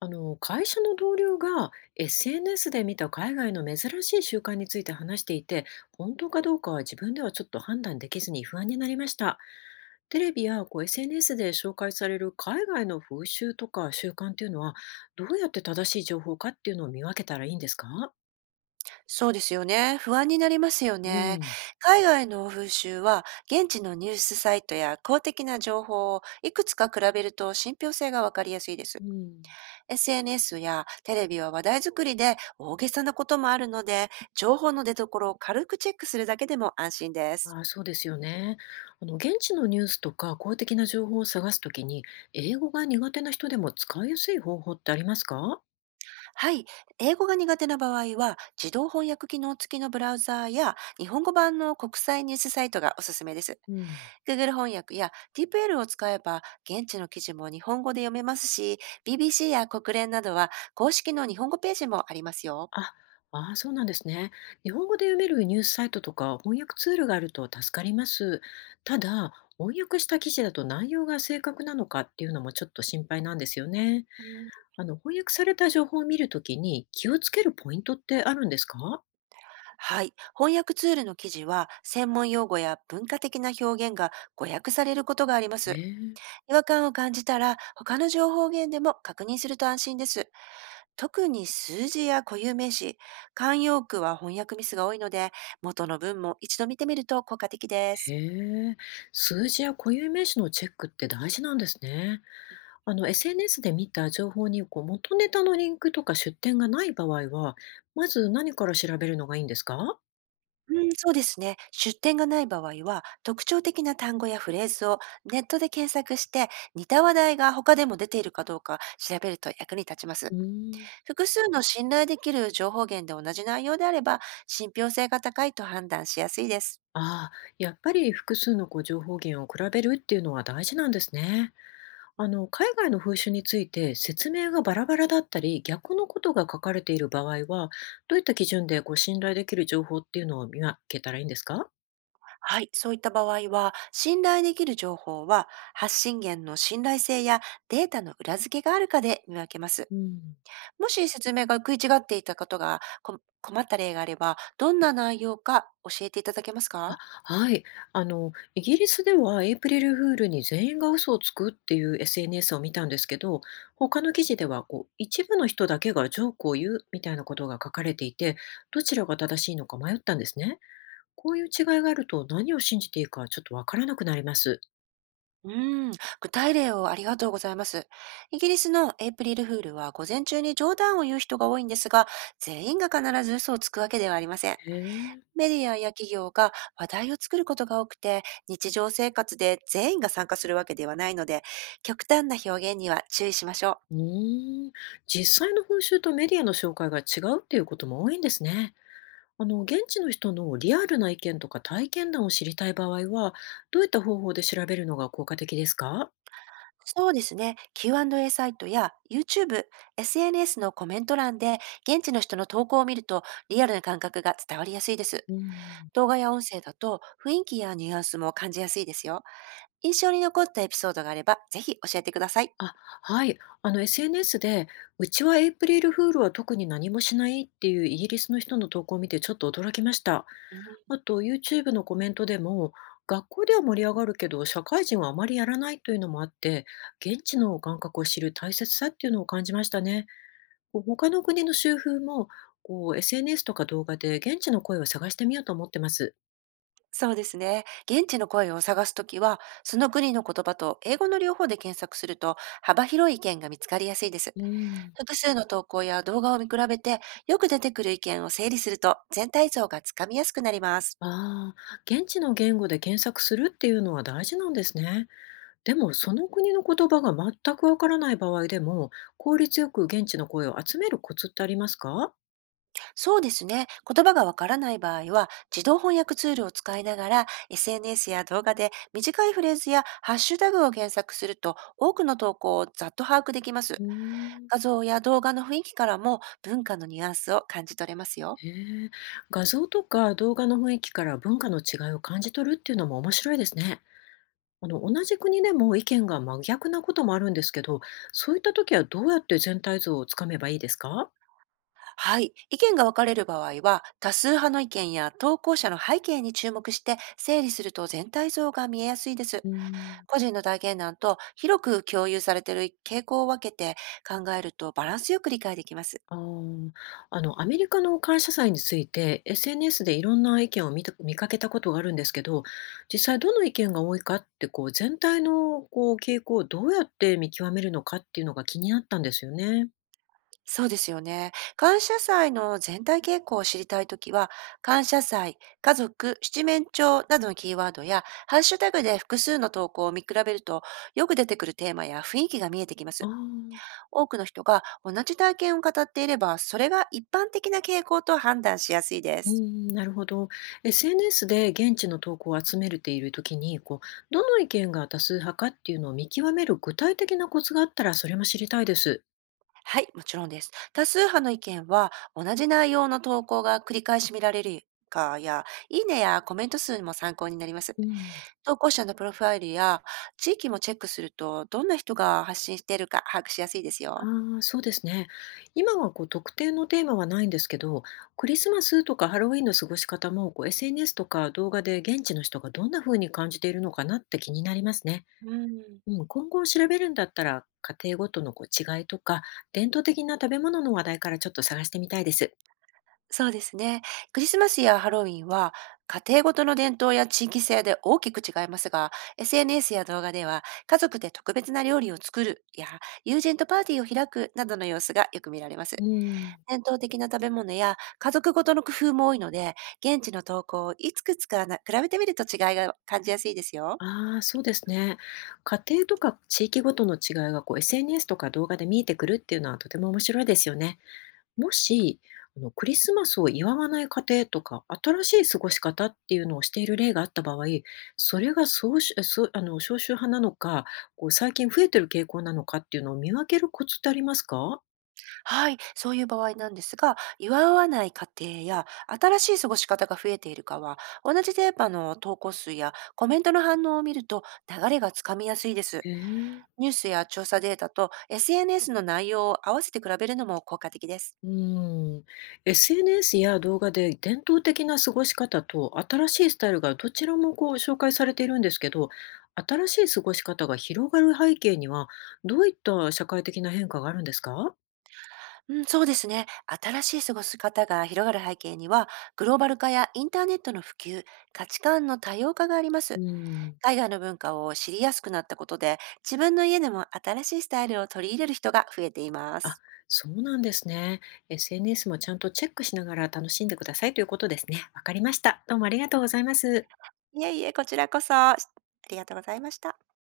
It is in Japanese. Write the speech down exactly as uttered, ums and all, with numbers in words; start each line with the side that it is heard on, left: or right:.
left: あの会社の同僚が エスエヌエス で見た海外の珍しい習慣について話していて、本当かどうかは自分ではちょっと判断できずに不安になりました。テレビやこう エスエヌエス で紹介される海外の風習とか習慣っていうのはどうやって正しい情報かっていうのを見分けたらいいんですか？
right: そうですよね。不安になりますよ
left: う
right: ね。
left: ん、
right: 海外の風習は、現地のニュースサイトや公的な情報をいくつか比べると信憑性がわかりやすいで
left: う
right: す。
left: ん、
right: エスエヌエス やテレビは話題作りで大げさなこともあるので、情報の出所を軽くチェックするだけでも安心です。
left: ああ、そうですよね。あの現地のニュースとか公的な情報を探すときに英語が苦手な人でも使いやすい方法ってありますか？
right: はい。英語が苦手な場合は、自動翻訳機能付きのブラウザーや日本語版の国際ニュースサイトがおすすめです。
left: うん。
right: Google 翻訳や ティーピーエル を使えば現地の記事も日本語で読めますし、ビービーシー や国連などは公式の日本語ページもありますよ。
left: あ、ああ、そうなんですね。日本語で読めるニュースサイトとか翻訳ツールがあると助かります。ただ、翻訳した記事だと内容が正確なのかっていうのもちょっと心配なんですよね。
right: うん、
left: あの、翻訳された情報を見るときに気をつけるポイントってあるんですか？
right: はい。翻訳ツールの記事は、専門用語や文化的な表現が誤訳されることがあります。
left: ね
right: 違和感を感じたら、他の情報源でも確認すると安心です。特に数字や固有名詞、慣用句は翻訳ミスが多いので、元の文も一度見てみると効果的で
left: え、へ
right: す。
left: え、数字や固有名詞のチェックって大事なんですね。あの、エスエヌエス で見た情報にこう元ネタのリンクとか出典がない場合は、まず何から調べるのがいいんですか？
right: うん、そうですね。出典がない場合は、特徴的な単語やフレーズをネットで検索して、似た話題が他でも出ているかどうか調べると役に立ちま
left: う
right: す。
left: ーん。
right: 複数の信頼できる情報源で同じ内容であれば、信憑性が高いと判断しやすいです。
left: ああ、やっぱり複数のこう情報源を比べるっていうのは大事なんですね。あの、海外の風習について説明がバラバラだったり、逆のことが書かれている場合は、どういった基準でこう信頼できる情報っていうのを見分けたらいいんですか？
right: はい、そういった場合は、信頼できる情報は、発信源の信頼性やデータの裏付けがあるかで見分けます。
left: うん、
right: もし説明が食い違っていたことがこ困った例があれば、どんな内容か教えていただけます
left: あ、
right: か？
left: はい。あの、イギリスではエイプリルフールに全員が嘘をつくっていう エスエヌエス を見たんですけど、他の記事ではこう一部の人だけがジョークを言うみたいなことが書かれていて、どちらが正しいのか迷ったんですね。こういう違いがあると何を信じていいかちょっとわからなくなります。
right: うん、具体例をありがとうございます。イギリスのエイプリルフールは午前中に冗談を言う人が多いんですが、全員が必ず嘘をつくわけではありません。
left: へえ。
right: メディアや企業が話題を作ることが多くて、日常生活で全員が参加するわけではないので、極端な表現には注意しましょ
left: う
right: う。
left: ーん、実際の報酬とメディアの紹介が違うっていうことも多いんですね。あの、現地の人のリアルな意見とか体験談を知りたい場合は、どういった方法で調べるのが効果的ですか？
right: そうですね。キューアンドエー サイトや YouTube、エスエヌエス のコメント欄で現地の人の投稿を見るとリアルな感覚が伝わりやすいです。
left: うん。
right: 動画や音声だと雰囲気やニュアンスも感じやすいですよ。印象に残ったエピソードがあれば、ぜひ教えてください。
left: あ、はい。あの、エスエヌエス で、うちはエイプリルフールは特に何もしないっていうイギリスの人の投稿を見てちょっと驚きました。
right: うん、
left: あと ユーチューブ のコメントでも学校では盛り上がるけど社会人はあまりやらないというのもあって現地の感覚を知る大切さっていうのを感じましたね。こう他の国の習風もこう エスエヌエス とか動画で現地の声を探してみようと思ってます。
right: そうですね。現地の声を探すときは、その国の言葉と英語の両方で検索すると、幅広い意見が見つかりやすいです。
left: うん、
right: 複数の投稿や動画を見比べて、よく出てくる意見を整理すると、全体像がつかみやすくなります。
left: ああ、現地の言語で検索するっていうのは大事なんですね。でもその国の言葉が全くわからない場合でも効率よく現地の声を集めるコツってありますか？
right: そうですね。言葉がわからない場合は、自動翻訳ツールを使いながら、エスエヌエス や動画で短いフレーズやハッシュタグを検索すると、多くの投稿をざっと把握できま
left: う
right: す。
left: ーん。
right: 画像や動画の雰囲気からも文化のニュアンスを感じ取れますよ。
left: へえ、画像とか動画の雰囲気から文化の違いを感じ取るっていうのも面白いですね。あの、同じ国でも意見が真逆なこともあるんですけど、そういった時はどうやって全体像をつかめばいいですか？
right: はい。意見が分かれる場合は、多数派の意見や投稿者の背景に注目して整理すると全体像が見えやすいです。
left: うん。
right: 個人の体験談と広く共有されている傾向を分けて考えるとバランスよく理解できます。
left: あーあの、アメリカの感謝祭について エスエヌエス でいろんな意見を見た、見かけたことがあるんですけど、実際どの意見が多いかってこう全体のこう傾向をどうやって見極めるのかっていうのが気になったんですよね。
right: そうですよね。感謝祭の全体傾向を知りたいときは、感謝祭、家族、七面鳥などのキーワードや、ハッシュタグで複数の投稿を見比べると、よく出てくるテーマや雰囲気が見えてきま
left: あ
right: す。
left: ー。
right: 多くの人が同じ体験を語っていれば、それが一般的な傾向と判断しやすいで
left: う
right: す。
left: ーん、なるほど。エスエヌエス で現地の投稿を集めるているときに、こう、どの意見が多数派かっていうのを見極める具体的なコツがあったら、それも知りたいです。
right: はい、もちろんです。多数派の意見は、同じ内容の投稿が繰り返し見られるかや、いいねやコメント数も参考になります。
left: うん、
right: 投稿者のプロファイルや地域もチェックすると、どんな人が発信しているか把握しやすいですよ。
left: ああ、そうですね。今はこう特定のテーマはないんですけど、クリスマスとかハロウィンの過ごし方もこう エスエヌエス とか動画で現地の人がどんな風に感じているのかなって気になりますね。
right: うん、
left: うん、今後調べるんだったら家庭ごとのこう違いとか伝統的な食べ物の話題からちょっと探してみたいです。
right: そうですね。クリスマスやハロウィンは、家庭ごとの伝統や地域性で大きく違いますが、エスエヌエス や動画では、家族で特別な料理を作るや、友人とパーティーを開くなどの様子がよく見られます。
left: うん。
right: 伝統的な食べ物や家族ごとの工夫も多いので、現地の投稿をいくつかな比べてみると違いが感じやすいですよ。
left: ああ、そうですね。家庭とか地域ごとの違いがこう エスエヌエス とか動画で見えてくるっていうのはとても面白いですよね。もし、あのクリスマスを祝わない家庭とか、新しい過ごし方っていうのをしている例があった場合、それがそうしそうあの少数派なのか、こう最近増えてる傾向なのかっていうのを見分けるコツってありますか？
right: はい、そういう場合なんですが、祝わない家庭や新しい過ごし方が増えているかは、同じテーマの投稿数やコメントの反応を見ると流れがつかみやすいです。
left: へえ。
right: ニュースや調査データと エスエヌエス の内容を合わせて比べるのも効果的です。
left: うーん、エスエヌエス や動画で伝統的な過ごし方と新しいスタイルがどちらもこう紹介されているんですけど、新しい過ごし方が広がる背景にはどういった社会的な変化があるんですか？
right: うん、そうですね。新しい過ごし方が広がる背景には、グローバル化やインターネットの普及、価値観の多様化がありま
left: う
right: す。
left: ん。
right: 海外の文化を知りやすくなったことで、自分の家でも新しいスタイルを取り入れる人が増えていま
left: あ、
right: す。
left: そうなんですね。エスエヌエス もちゃんとチェックしながら楽しんでくださいということですね。わかりました。どうもありがとうございます。
right: いえいえ、こちらこそ、しありがとうございました。